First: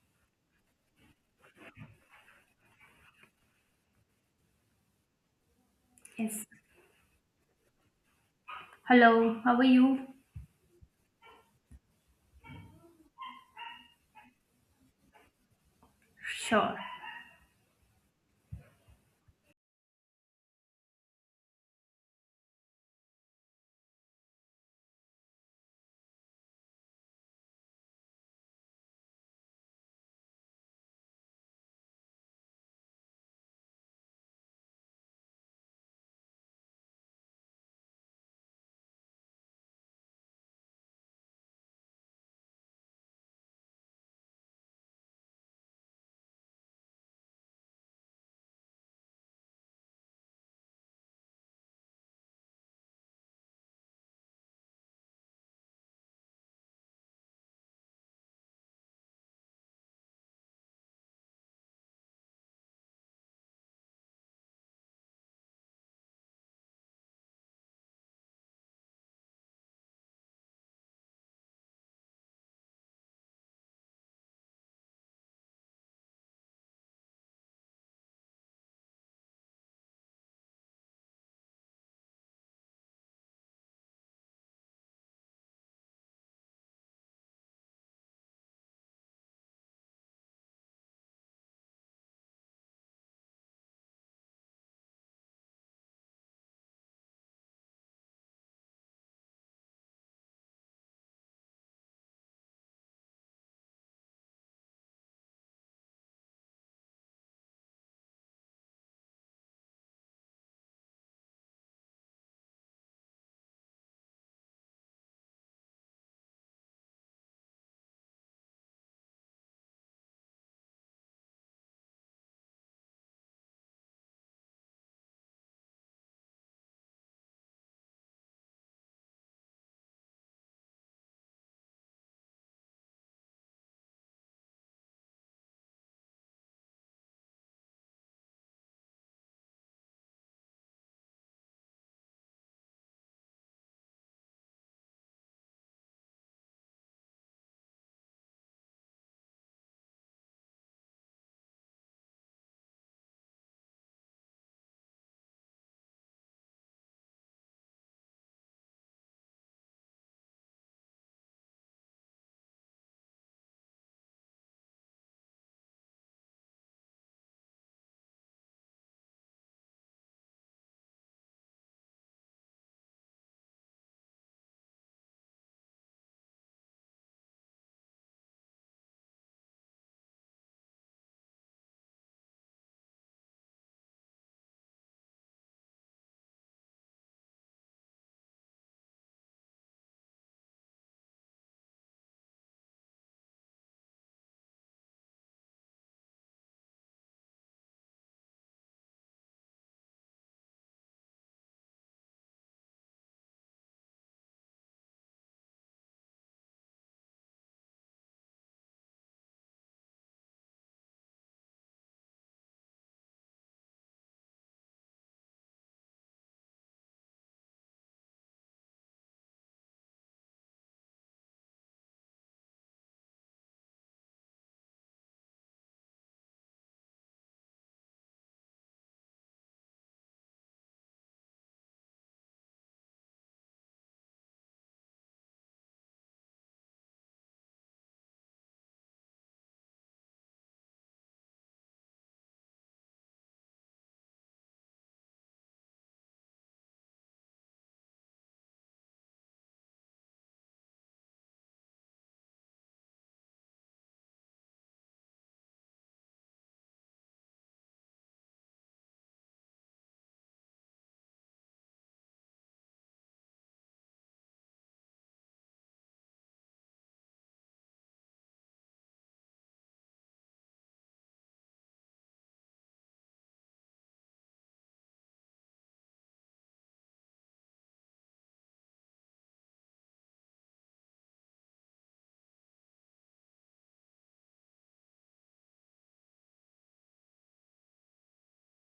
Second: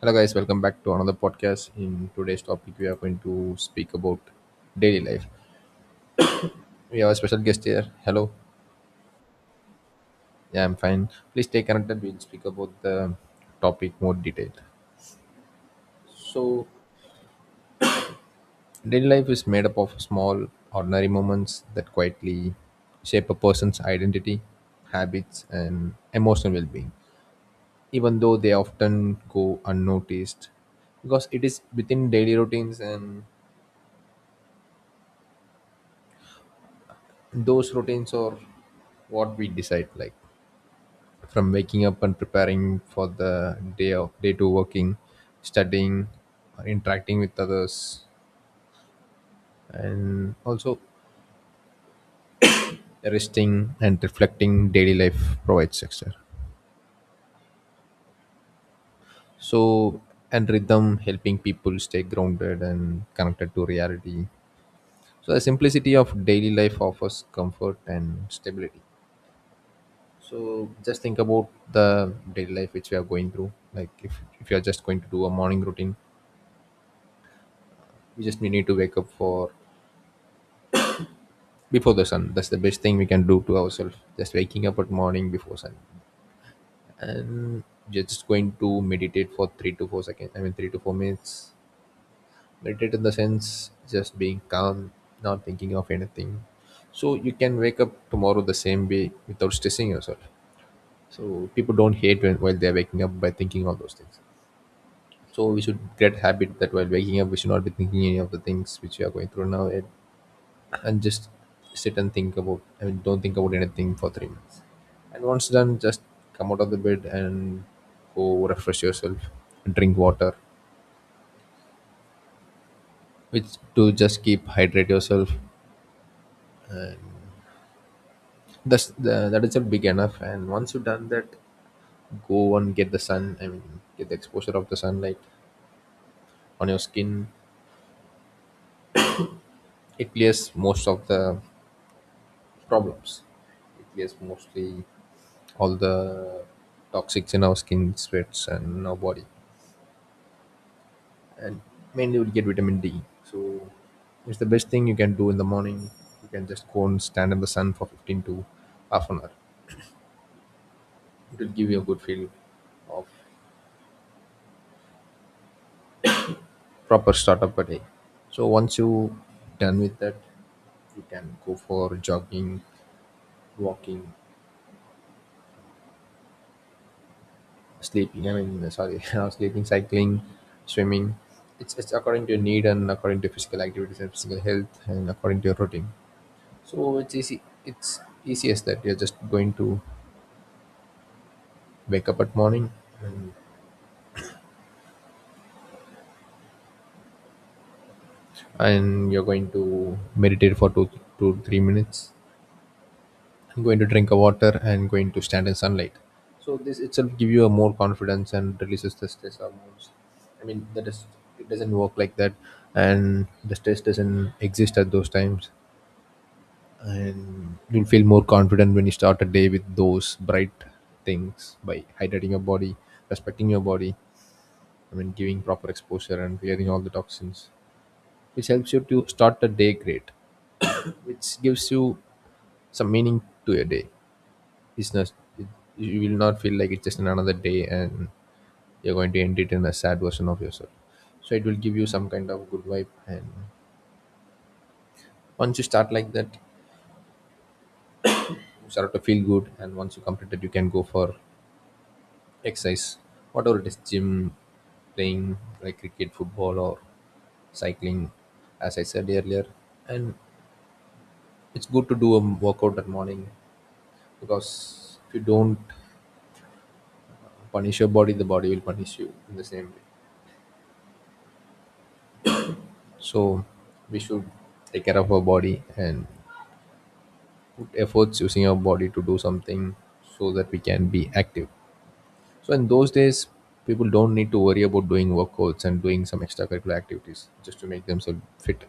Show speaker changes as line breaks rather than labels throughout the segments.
Hello, guys. Welcome back to another podcast. In today's topic, we are going to speak about daily life.
Yes.
We have a special guest here. Hello.
Hello, how are you?
Yeah, I'm fine. Please stay connected. We'll speak about the topic more detailed. So,
Sure.
daily life is made up of small, ordinary moments that quietly shape a person's identity, habits, and emotional well-being, even though they often go unnoticed because it is within daily routines, and those routines are what we decide, like from waking up and preparing for the day of day to working, studying, or interacting with others, and also resting and reflecting. Daily life provides success, so, and rhythm, helping people stay grounded and connected to reality. So the simplicity of daily life offers comfort and stability. So just think about the daily life which we are going through, like if you are just going to do a morning routine, you just need to wake up for before the sun. That's the best thing we can do to ourselves, just waking up at morning before sun. And just going to meditate for 3 to 4 seconds, I mean 3 to 4 minutes. Meditate in the sense just being calm, not thinking of anything, so you can wake up tomorrow the same way without stressing yourself. So people don't hate when while they're waking up by thinking all those things. So we should get habit that while waking up we should not be thinking any of the things which we are going through now. And just sit and think about, I mean, don't think about anything for 3 minutes. And once done, just come out of the bed and go refresh yourself, drink water, which to just keep hydrate yourself. And that's the, that itself big enough. And once you've done that, go and get the sun. I mean, get the exposure of the sunlight on your skin. It clears most of the problems. It clears mostly all the toxics in our skin, sweats, and in our body. And mainly you'll get vitamin D. So it's the best thing you can do in the morning. You can just go and stand in the sun for 15 to half an hour. It will give you a good feel of proper start of a day. So once you done with that, you can go for jogging, walking, sleeping. I mean, sorry, not sleeping, cycling, swimming. It's according to your need and according to physical activities and physical health and according to your routine. So it's easy. It's easy as that. You're just going to wake up at morning, and and you're going to meditate for 2 to 3 minutes. I'm going to drink a water and going to stand in sunlight. So this itself give you a more confidence and releases the stress hormones. I mean that is, it doesn't work like that, and the stress doesn't exist at those times. And you'll feel more confident when you start a day with those bright things by hydrating your body, respecting your body. I mean, giving proper exposure and clearing all the toxins, which helps you to start the day great, which gives you some meaning to your day. It's not it, you will not feel like it's just another day and you're going to end it in a sad version of yourself. So it will give you some kind of good vibe, and once you start like that, you start to feel good. And once you complete it, you can go for exercise, whatever it is, gym, playing like cricket, football, or cycling, as I said earlier. And it's good to do a workout that morning because if you don't punish your body, the body will punish you in the same way. So we should take care of our body and put efforts using our body to do something so that we can be active. So in those days, people don't need to worry about doing workouts and doing some extracurricular activities just to make themselves fit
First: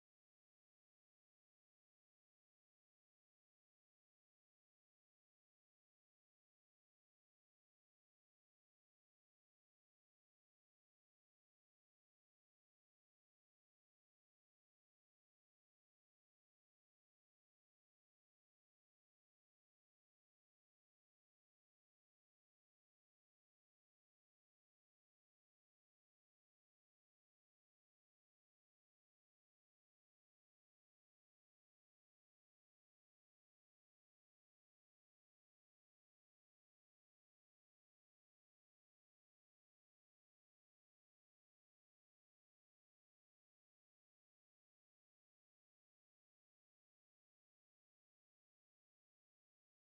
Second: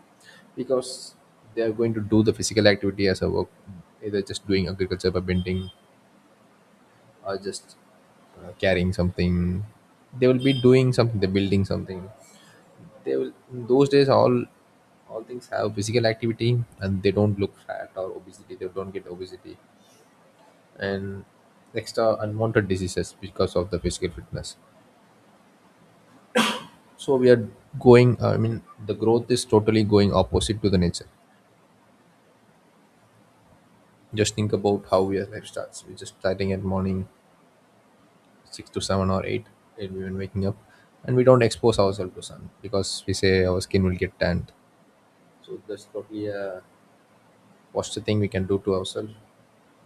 because they are going to do the physical activity as a work, either just doing agriculture by bending or just carrying something. They will be doing something, they're building something. They will in those days, all things have physical activity, and they don't look fat or obesity, they don't get obesity and extra unwanted diseases because of the physical fitness. So we are going I mean the growth is totally going opposite to the nature. Just think about how we are life starts. We're just starting at morning 6 to 7 or 8, and even waking up, and we don't expose ourselves to sun because we say our skin will get tanned. So that's probably a worst thing we can do to ourselves,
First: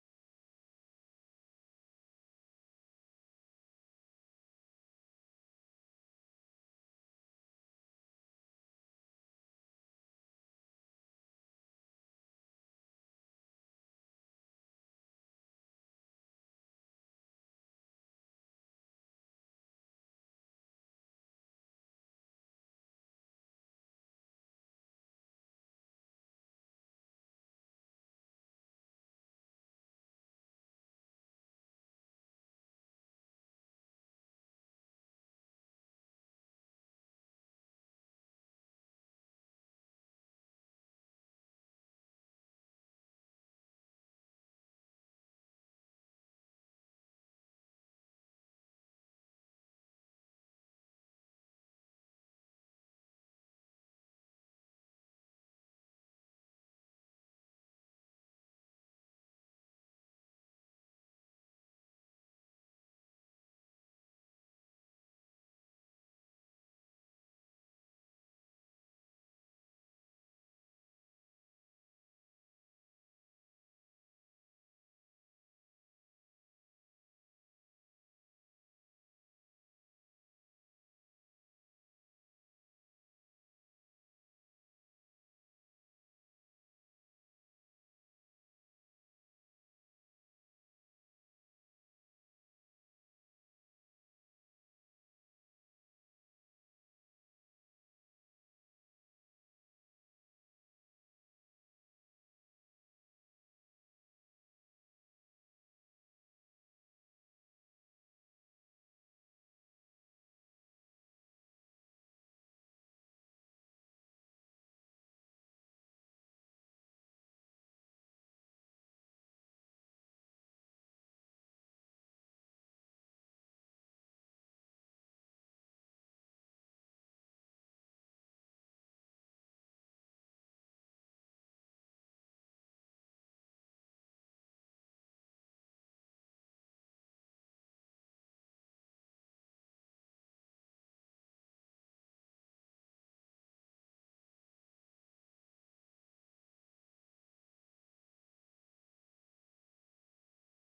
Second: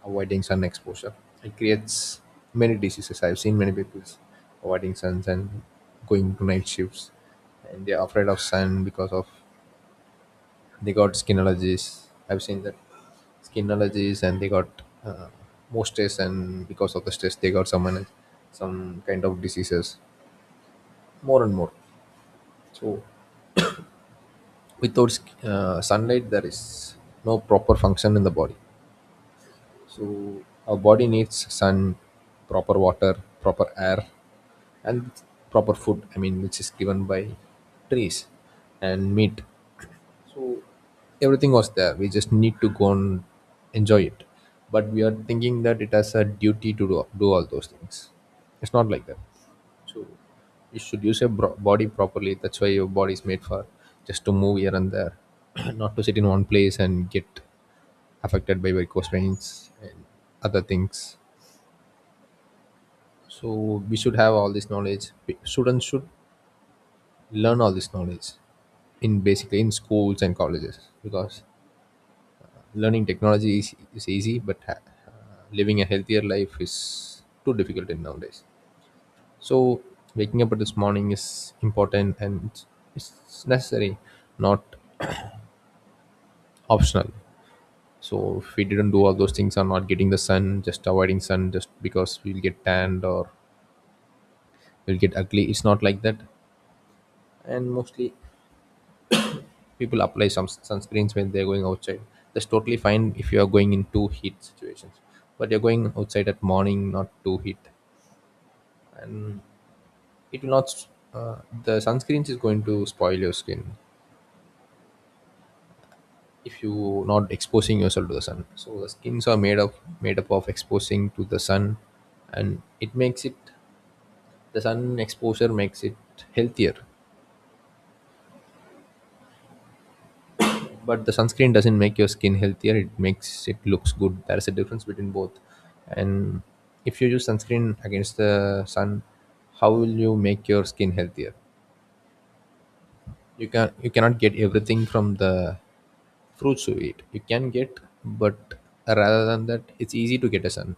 avoiding sun exposure. It creates many diseases. I've seen many people avoiding suns and going to night shifts, and they're afraid of sun because of they got skin allergies. I've seen that skin allergies, and they got uh, more stress, and because of the stress, they got some kind of diseases more and more. So without sunlight, there is no proper function in the body. So our body needs sun, proper water, proper air, and proper food. I mean, which is given by trees and meat. So everything was there, we just need to go and enjoy it. But we are thinking that it has a duty to do, do all those things. It's not like that. So you should use your body properly. That's why your body is made for, just to move here and there, not to sit in one place and get affected by varicose veins and other things. So we should have all this knowledge. Students should learn all this knowledge in basically in schools and colleges because learning technology is easy, but uh, living a healthier life is too difficult in nowadays. So waking up at this morning is important, and it's necessary, not optional. So if we didn't do all those things or not getting the sun, just avoiding sun just because we'll get tanned or we'll get ugly, it's not like that. And mostly people apply some sunscreens when they're going outside. That's totally fine if you are going in too heat situations, but you're going outside at morning, not too heat. And it will not s- uh, the sunscreens is going to spoil your skin if you not exposing yourself to the sun. So the skins are made up, made up of exposing to the sun, and it makes it, the sun exposure makes it healthier. But the sunscreen doesn't make your skin healthier, it makes it looks good. There's a difference between both. And if you use sunscreen against the sun, how will you make your skin healthier? You can, you cannot get everything from the fruits you eat, you can get, but rather than that, it's easy to get a sun.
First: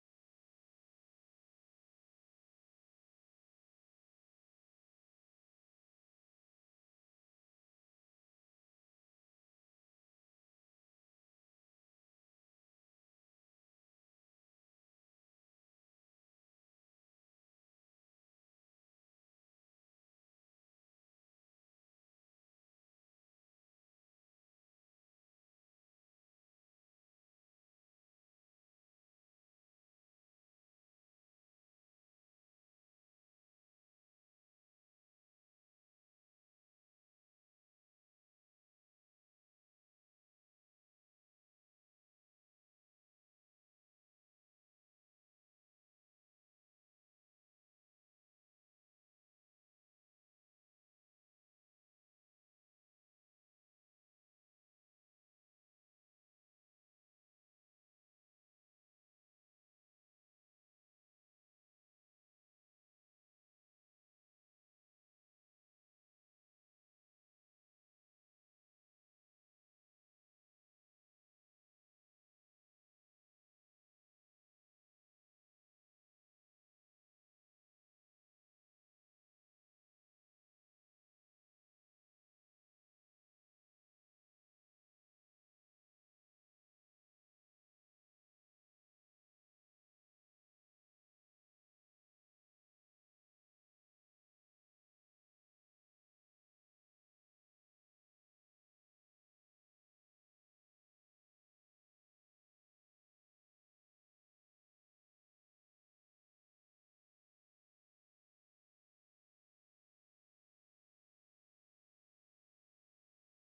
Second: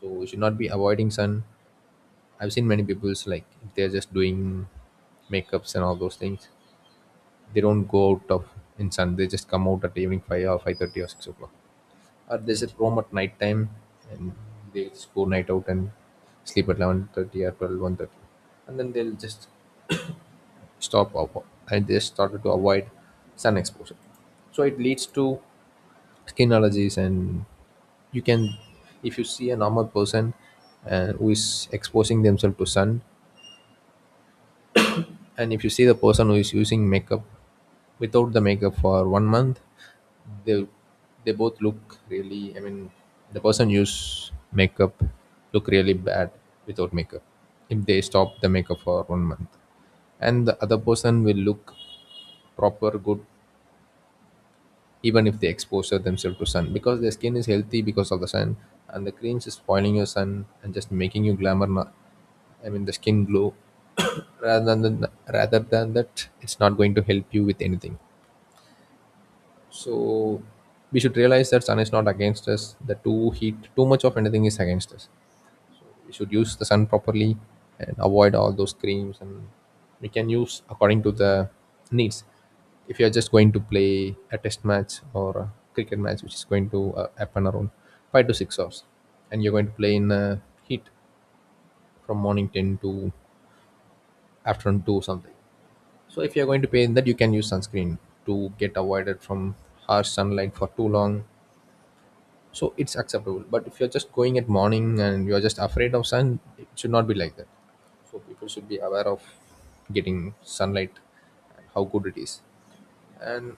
So we should not be avoiding sun. I've seen many people's like if they're just doing makeups and all those things, they don't go out of in sun, they just come out at evening 5 or 5:30 or 6 o'clock. Or they sit roam at night time, and they just go night out and sleep at 11:30 or 12, 1:30. And then they'll just stop avo- and they started to avoid sun exposure. So it leads to skin allergies. And you can, if you see a normal person who is exposing themselves to sun, and if you see the person who is using makeup, without the makeup for 1 month, they they both look really. I mean, the person use makeup look really bad without makeup, if they stop the makeup for 1 month. And the other person will look proper good even if they expose themselves to sun, because their skin is healthy because of the sun. And the creams is spoiling your sun and just making you glamour, not, I mean, the skin glow. rather than Rather than that, it's not going to help you with anything. So we should realize that sun is not against us, the too heat, too much of anything is against us. We should use the sun properly and avoid all those creams. And we can use according to the needs. If you are just going to play a test match or a cricket match which is going to happen around 5 to 6 hours, and you're going to play in heat from morning 10 to afternoon 2 or something, so if you're going to play in that, you can use sunscreen to get avoided from harsh sunlight for too long. So it's acceptable, but if you're just going at morning and you're just afraid of sun, it should not be like that. So people should be aware of getting sunlight and how good it is. And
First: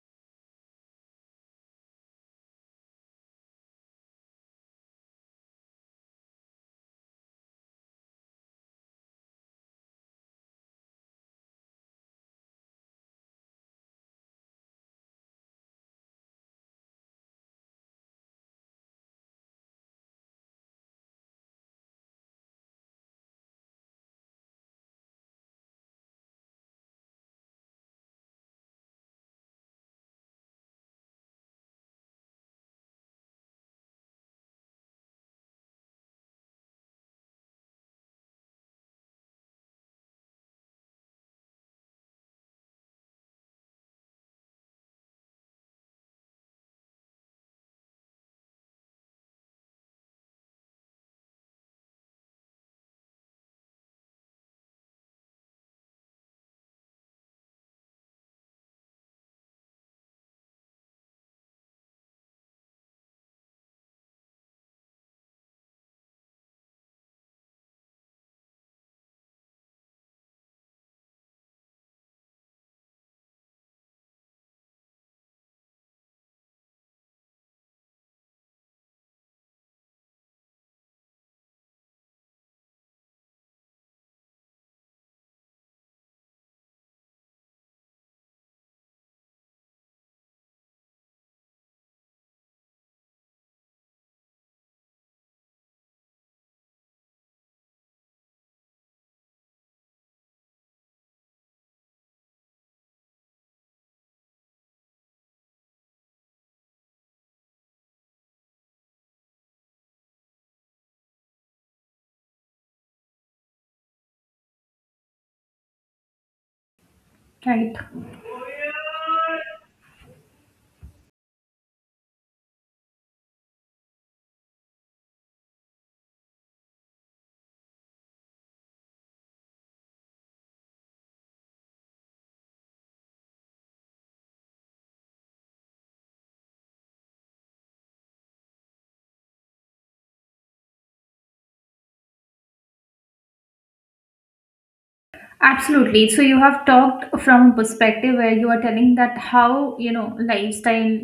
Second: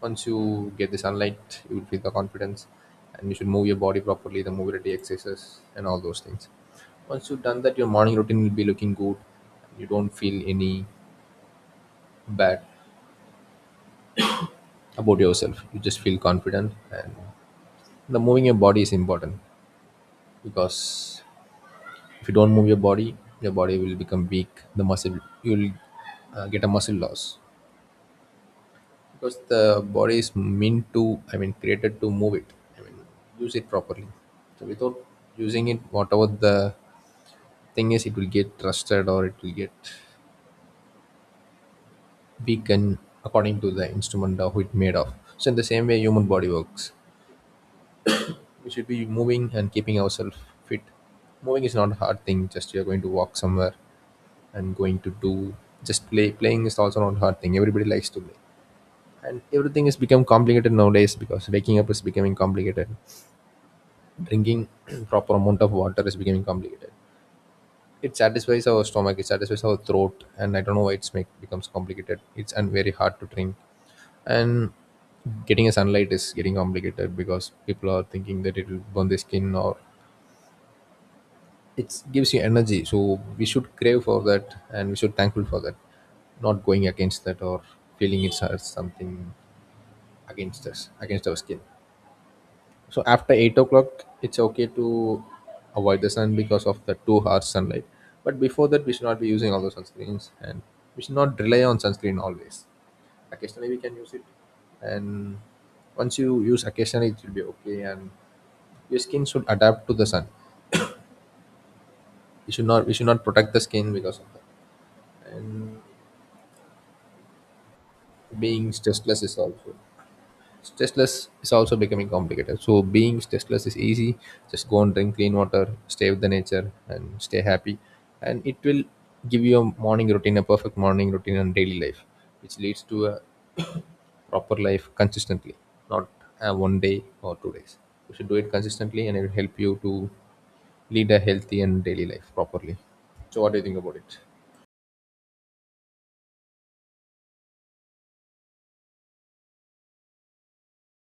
once you get the sunlight, you will feel the confidence, and you should move your body properly, the mobility exercises and all those things. Once you've done that, your morning routine will be looking good. You don't feel any bad about yourself, you just feel confident. And the moving your body is important because if you don't move your body will become weak. The muscle you'll get a muscle loss because the body is meant to, I mean, created to move it. I mean, use it properly. So without using it, whatever the thing is, it will get rusted or it will get weakened according to the instrument of it made of. So in the same way, human body works. We should be moving and keeping ourselves fit. Moving is not a hard thing. Just you are going to walk somewhere and going to do, just play. Playing is also not hard thing, everybody likes to play. And everything has become complicated nowadays because waking up is becoming complicated, drinking proper amount of water is becoming complicated. It satisfies our stomach, it satisfies our throat, and I don't know why it's make becomes complicated, it's and very hard to drink. And getting a sunlight is getting complicated because people are thinking that it will burn their skin. Or it gives you energy, so we should crave for that and we should thankful for that, not going against that or feeling it's something against us, against our skin. So after 8 o'clock it's okay to avoid the sun because of the 2 hours sunlight. But before that we should not be using all those sunscreens, and we should not rely on sunscreen always. Occasionally we can use it, and once you use occasionally it will be okay. And your skin should adapt to the sun. You should not, we should not protect the skin because of that. And
Right.
being stressless is also, stressless is also becoming complicated. So being stressless is easy, just go and drink clean water, stay with the nature and stay happy. And it will give you a morning routine, a perfect morning routine and daily life, which leads to a proper life consistently, not one day or 2 days, you should do it consistently, and it will help you to lead a healthy and daily life properly. So what do you think about it?
Absolutely. So you have talked from a perspective where you are telling that how, you know, lifestyle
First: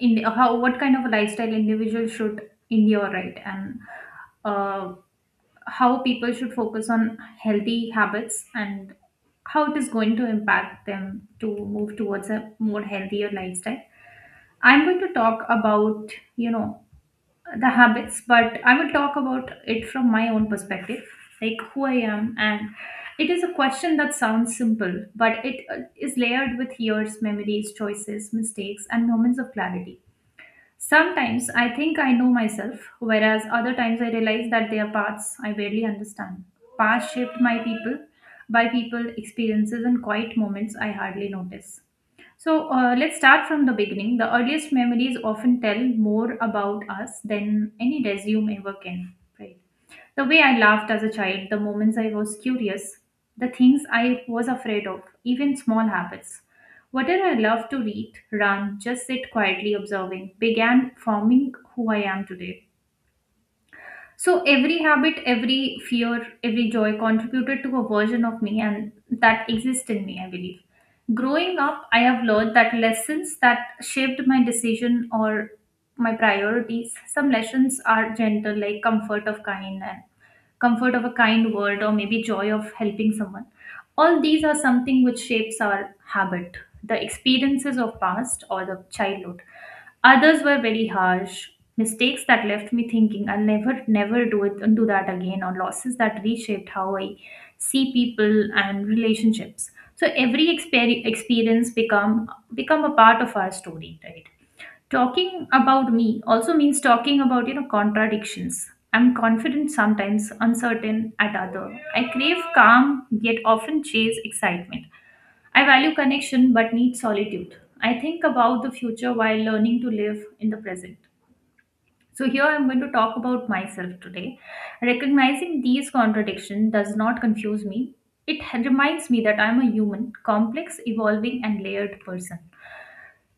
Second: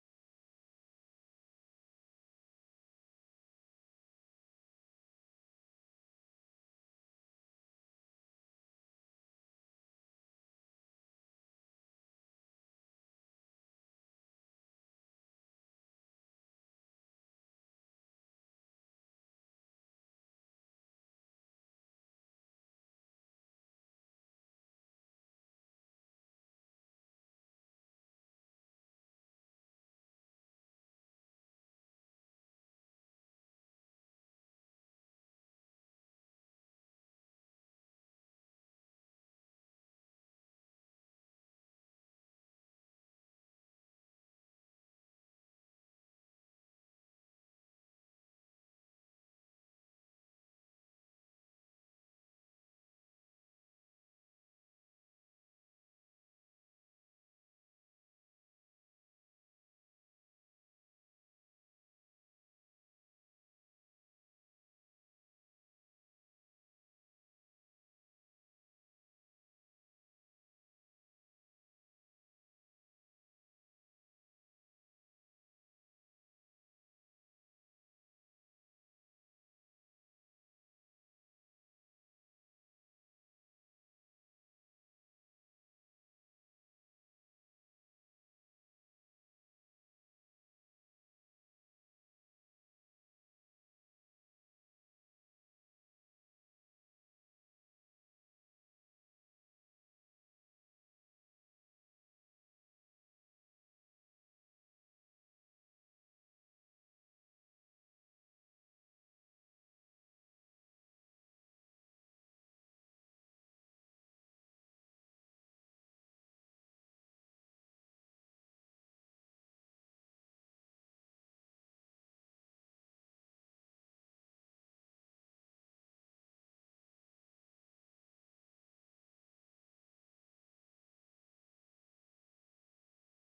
in how what kind of a lifestyle individual should endure, right? And uh, how people should focus on healthy habits and how it is going to impact them to move towards a more healthier lifestyle. I'm going to talk about, you know, the habits, but I will talk about it from my own perspective, like who I am. And it is a question that sounds simple, but it is layered with years, memories, choices, mistakes, and moments of clarity. Sometimes I think I know myself, whereas other times I realize that there are parts I barely understand. Past shaped my people, by people, experiences, and quiet moments I hardly notice. So let's start from the beginning. The earliest memories often tell more about us than any resume ever can. Right. The way I laughed as a child, the moments I was curious, the things I was afraid of, even small habits. Whatever I loved to read, run, just sit quietly observing, began forming who I am today. So every habit, every fear, every joy contributed to a version of me and that exists in me, I believe. Growing up, I have learned that lessons that shaped my decision or my priorities. Some lessons are gentle, like comfort of kind and comfort of a kind word, or maybe joy of helping someone. All these are something which shapes our habit, the experiences of past or the childhood. Others were very harsh, mistakes that left me thinking I'll never, never do it and do that again, or losses that reshaped how I see people and relationships. So every experience become a part of our story, right? Talking about me also means talking about, you know, contradictions. I'm confident sometimes, uncertain at other. I crave calm, yet often chase excitement. I value connection but need solitude. I think about the future while learning to live in the present. So, here I'm going to talk about myself today. Recognizing these contradictions does not confuse me. It reminds me that I'm a human, complex, evolving, and layered person.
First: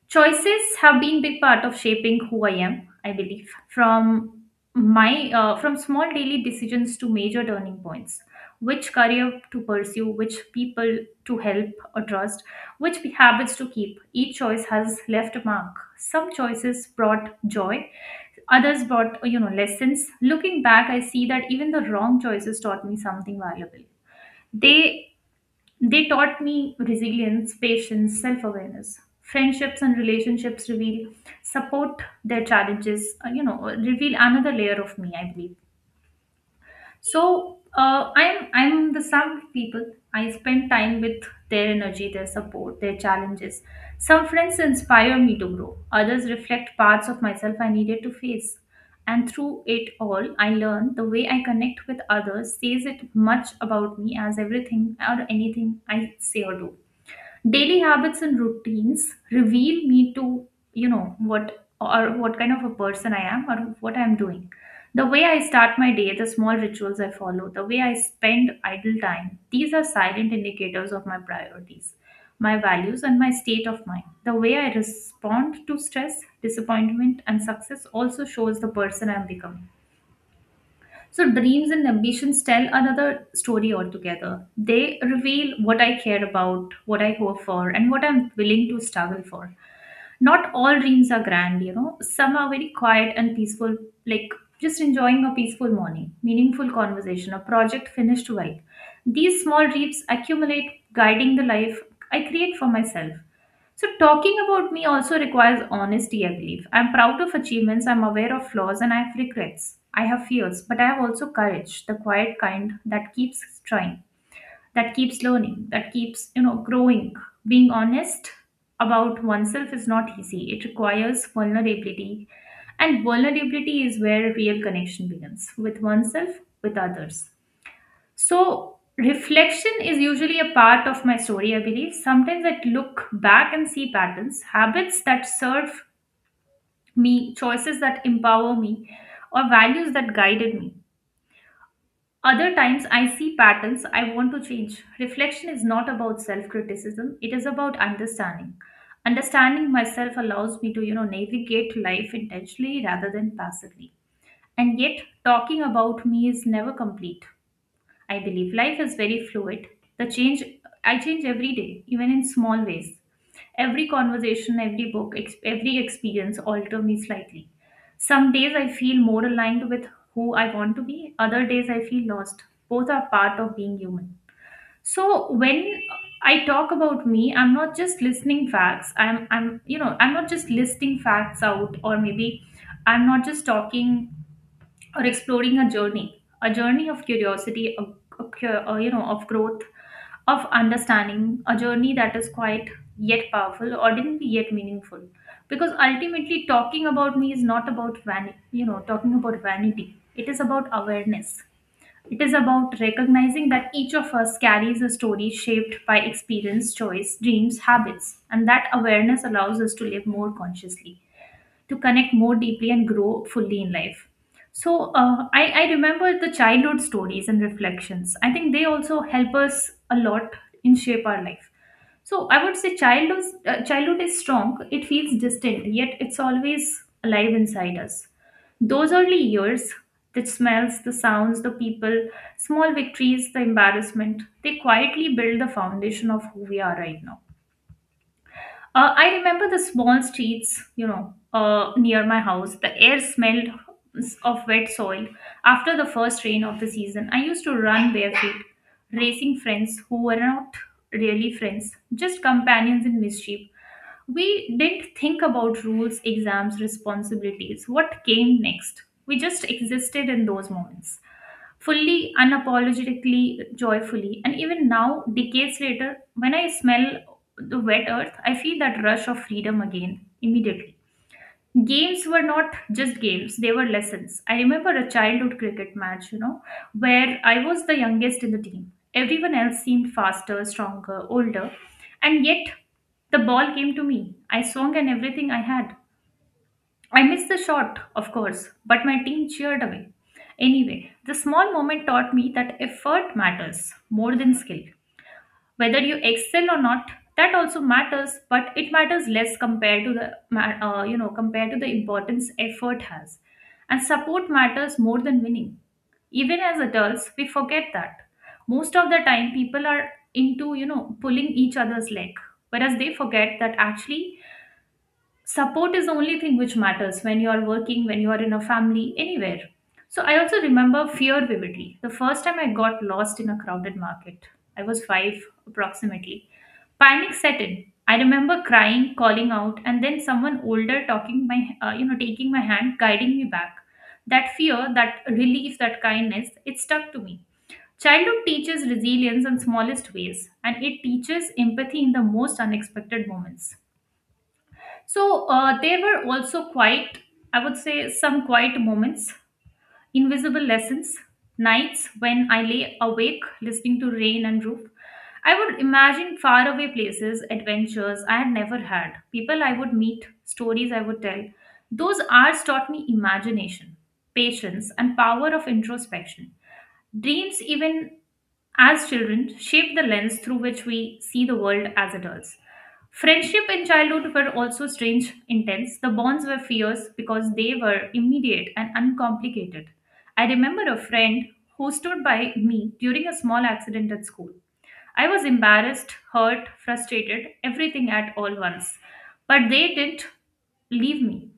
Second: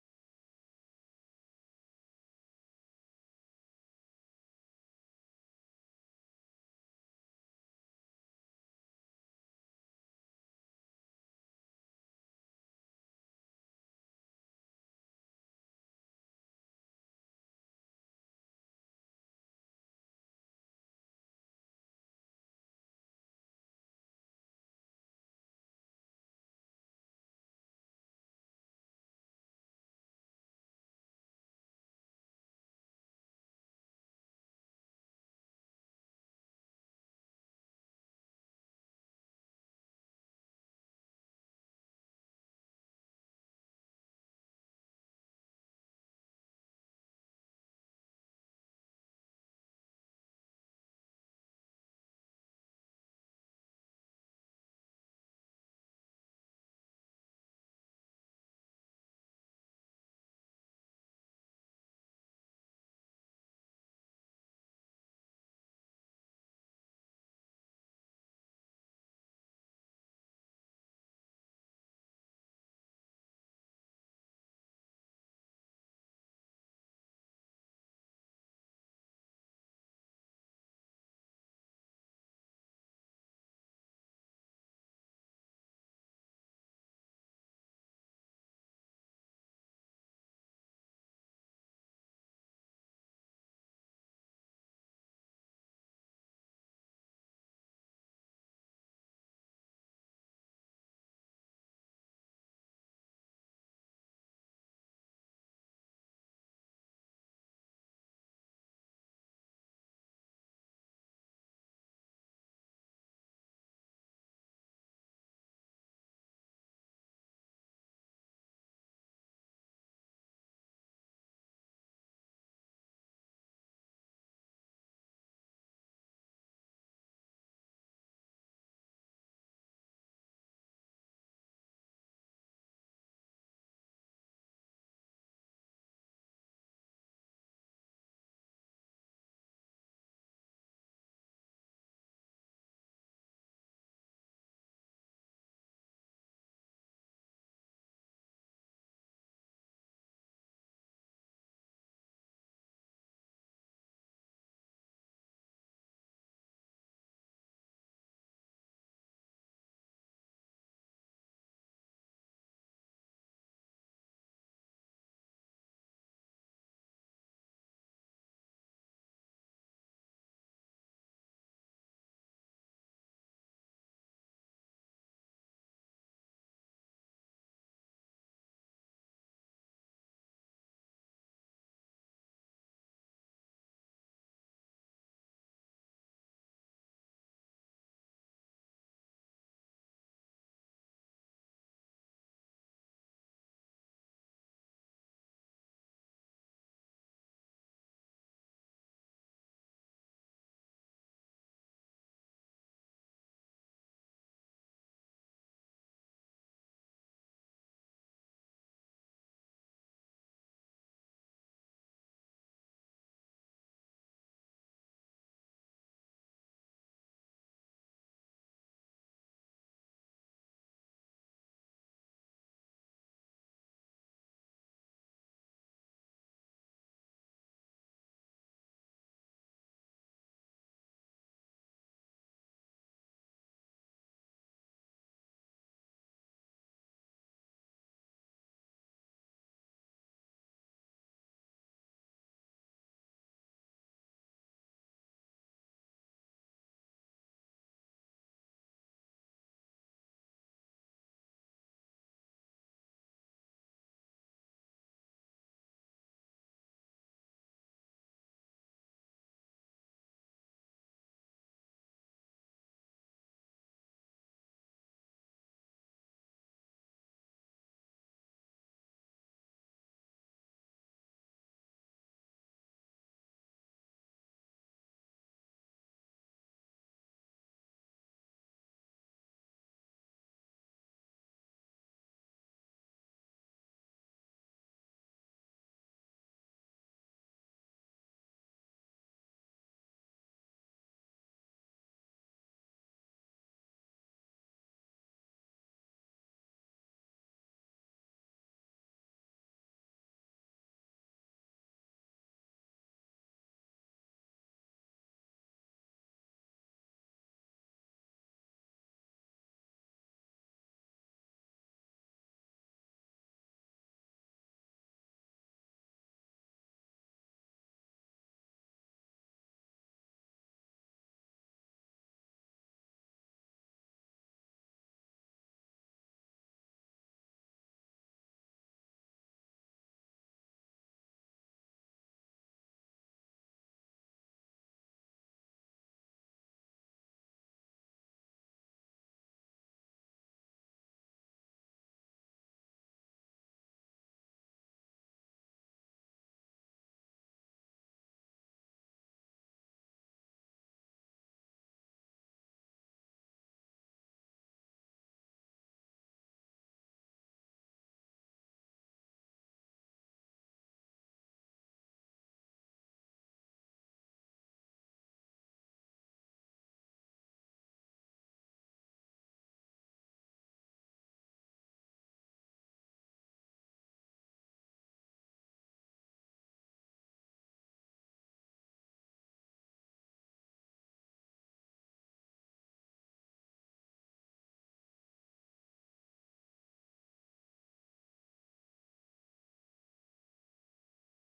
Choices have been big part of shaping who I am, I believe, from my from small daily decisions to major turning points, which career to pursue, which people to help or trust, which habits to keep. Each choice has left a mark. Some choices brought joy, others brought, you know, lessons. Looking back, I see that even the wrong choices taught me something valuable. They they taught me resilience, patience, self awareness. Friendships and relationships reveal, support their challenges, you know, reveal another layer of me, I believe. So I'm the sum of people I spend time with, their energy, their support, their challenges. Some friends inspire me to grow, others reflect parts of myself I needed to face. And through it all, I learn the way I connect with others says it much about me as everything or anything I say or do. Daily habits and routines reveal me to, you know, what or what kind of a person I am or what I'm doing. The way I start my day, the small rituals I follow, the way I spend idle time, these are silent indicators of my priorities, my values, and my state of mind. The way I respond to stress, disappointment, and success also shows the person I'm becoming. So, dreams and ambitions tell another story altogether. They reveal what I care about, what I hope for, and what I'm willing to struggle for. Not all dreams are grand, you know. Some are very quiet and peaceful, like just enjoying a peaceful morning, meaningful conversation, a project finished well. These small dreams accumulate, guiding the life I create for myself. So, talking about me also requires honesty, I believe. I'm proud of achievements, I'm aware of flaws, and I have regrets. I have fears, but I have also courage, the quiet kind that keeps trying, that keeps learning, that keeps, you know, growing. Being honest about oneself is not easy, it requires vulnerability. And vulnerability is where real connection begins, with oneself, with others. So, reflection is usually a part of my story, I believe. Sometimes I look back and see patterns, habits that serve me, choices that empower me, or values that guided me. Other times I see patterns I want to change. Reflection is not about self criticism, it is about understanding. Understanding myself allows me to, you know, navigate life intentionally rather than passively. And yet, talking about me is never complete. I believe life is very fluid. The change I change every day, even in small ways. Every conversation, every book, every experience alter me slightly. Some days I feel more aligned with who I want to be, other days I feel lost. Both are part of being human. So when I talk about me, I'm not just listening facts. I'm You know, I'm not just listing facts out, or maybe I'm not just talking or exploring a journey, a journey of curiosity, you know, of growth, of understanding, a journey that is quite yet powerful, ordinary yet meaningful. Because ultimately, talking about me is not about vanity, you know, talking about vanity. It is about awareness. It is about recognizing that each of us carries a story shaped by experience, choice, dreams, habits, and that awareness allows us to live more consciously, to connect more deeply and grow fully in life. So I remember the childhood stories and reflections. I think they also help us a lot in shape our life. So I would say childhood, childhood is strong. It feels distant, yet it's always alive inside us. Those early years, the smells, the sounds, the people, small victories, the embarrassment, they quietly build the foundation of who we are right now. I remember the small streets, you know, near my house. The air smelled of wet soil. After the first rain of the season, I used to run barefoot, racing friends who were not really friends, just companions in mischief. We didn't think about rules, exams, responsibilities, what came next. We just existed in those moments fully, unapologetically, joyfully. And even now, decades later, when I smell the wet earth, I feel that rush of freedom again immediately. Games were not just games, they were lessons. I remember a childhood cricket match, you know, where I was the youngest in the team. Everyone else seemed faster, stronger, older, and yet the ball came to me. I swung and everything I had, I missed the shot, of course, but my team cheered away. Anyway, the small moment taught me that effort matters more than skill. Whether you excel or not, that also matters, but it matters less compared to the you know, compared to the importance effort has. And support matters more than winning. Even as adults, we forget that. Most of the time, people are into, you know, pulling each other's leg, whereas they forget that actually support is the only thing which matters when you are working, when you are in a family, anywhere. So I also remember fear vividly. The first time I got lost in a crowded market, I was five approximately. Panic set in. I remember crying, calling out, and then someone older talking my, you know, taking my hand, guiding me back. That fear, that relief, that kindness, it stuck to me. Childhood teaches resilience in smallest ways, and it teaches empathy in the most unexpected moments. So there were also quite, I would say, some quiet moments, invisible lessons, nights when I lay awake listening to rain and roof. I would imagine faraway places, adventures I had never had, people I would meet, stories I would tell. Those hours taught me imagination, patience, and power of introspection. Dreams, even as children, shape the lens through which we see the world as adults. Friendship in childhood were also strange, intense. The bonds were fierce because they were immediate and uncomplicated. I remember a friend who stood by me during a small accident at school. I was embarrassed, hurt, frustrated, everything at all once. But they didn't leave me.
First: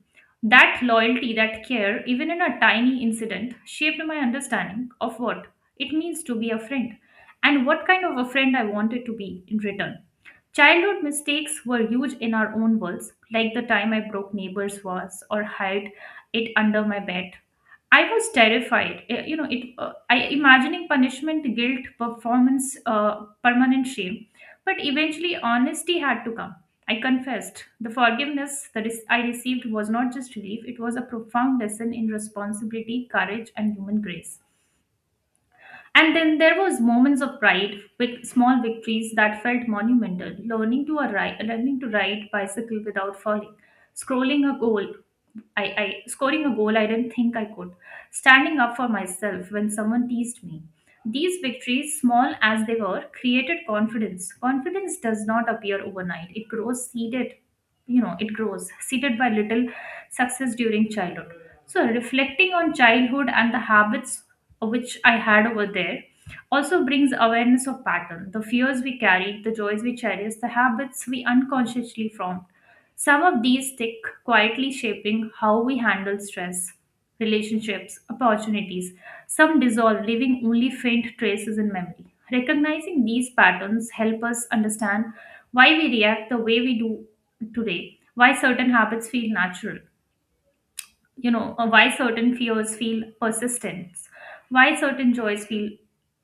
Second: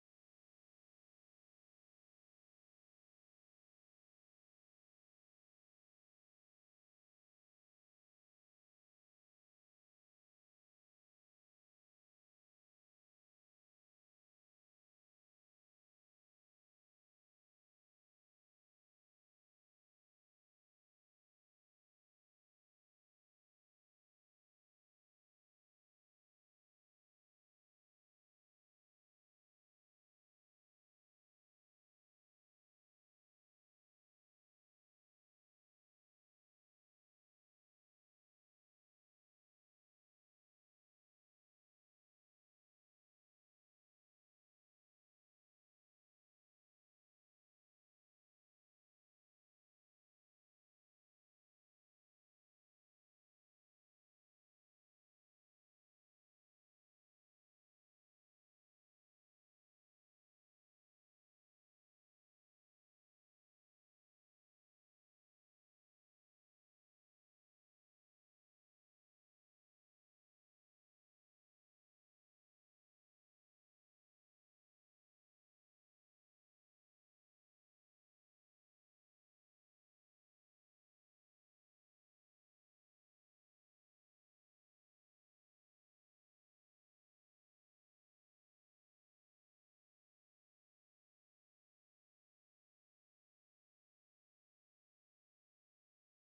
That loyalty, that care, even in a tiny incident, shaped my understanding of what it means to be a friend and what kind of a friend I wanted to be in return. Childhood mistakes were huge in our own worlds, like the time I broke neighbor's vase or hid it under my bed. I was terrified. You know, it. I imagining punishment, guilt, performance, permanent shame. But eventually, honesty had to come. I confessed. The forgiveness that is, I received was not just relief; it was a profound lesson in responsibility, courage, and human grace. And then there was moments of pride with small victories that felt monumental. Learning to ride bicycle without falling, scrolling a goal I scoring a goal I didn't think I could, standing up for myself when someone teased me. These victories, small as they were, created confidence. Confidence does not appear overnight. You know, it grows seeded by little success during childhood. So reflecting on childhood and the habits which I had over there also brings awareness of pattern, the fears we carried, the joys we cherish, the habits we unconsciously formed. Some of these stick, quietly shaping how we handle stress, relationships, opportunities. Some dissolve, leaving only faint traces in memory. Recognizing these patterns help us understand why we react the way we do today, why certain habits feel natural, you know, or why certain fears feel persistent, why certain joys feel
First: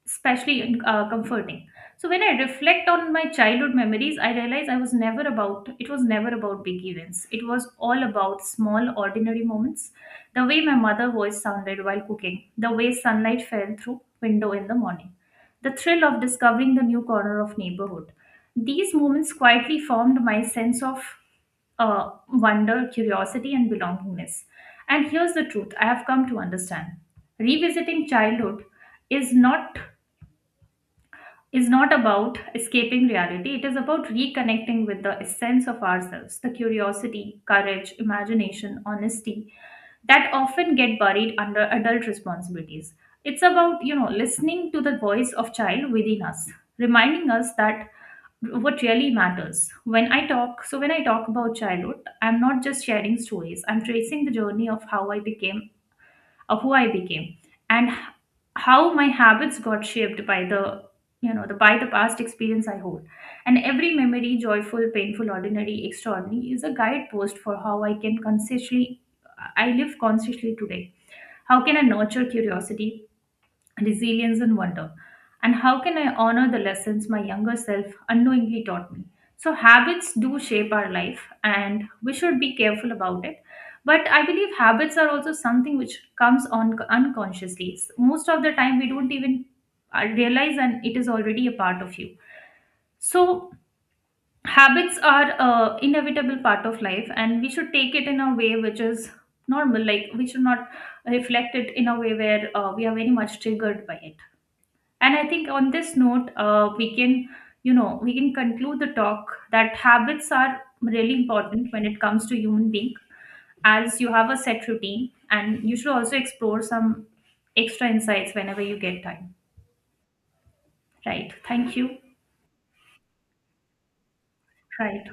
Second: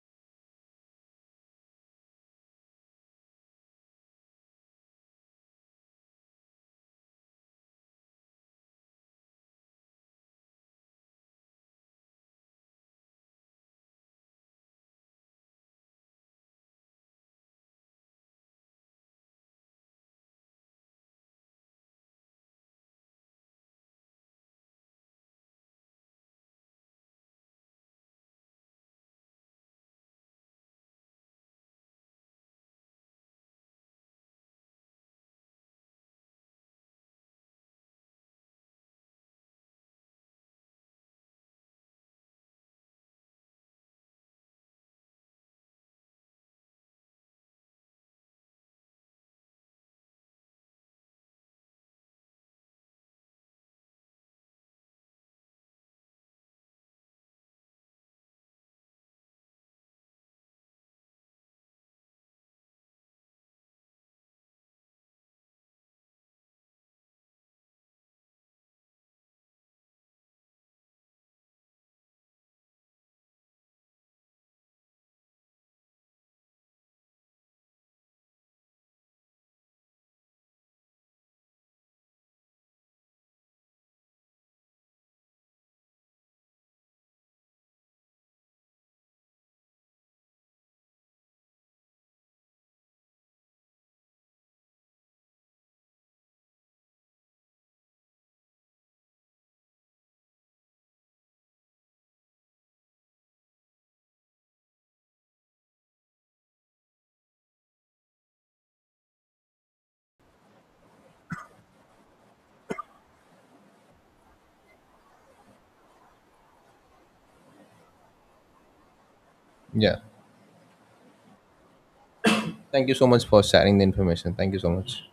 especially comforting. So when I reflect on my childhood memories, I realize I was never about it was never about big events. It was all about small ordinary moments. The way my mother's voice sounded while cooking, the way sunlight fell through window in the morning, the thrill of discovering the new corner of neighborhood. These moments quietly formed my sense of wonder, curiosity, and belongingness. And here's the truth I have come to understand. Revisiting childhood is not is not about escaping reality. It is about reconnecting with the essence of ourselves, the curiosity, courage, imagination, honesty that often get buried under adult responsibilities. It's about, you know, listening to the voice of child within us, reminding us that what really matters. So when I talk about childhood, I'm not just sharing stories. I'm tracing the journey of how I became of who I became and how my habits got shaped by the, you know, the by the past experience I hold. And every memory, joyful, painful, ordinary, extraordinary, is a guidepost for how I live consciously today. How can I nurture curiosity, resilience, and wonder? And how can I honor the lessons my younger self unknowingly taught me? So, habits do shape our life, and we should be careful about it. But I believe habits are also something which comes on unconsciously. Most of the time, we don't even realize, and it is already a part of you. So, habits are inevitable part of life, and we should take it in a way which is normal. Like we should not reflect it in a way where we are very much triggered by it. And I think on this note, we can, you know, we can conclude the talk that habits are really important when it comes to human being, as you have a set routine, and you should also explore some extra insights whenever you get time.
Yeah,
Right. Thank you.
thank you so much for sharing the information, thank you so much.
Right.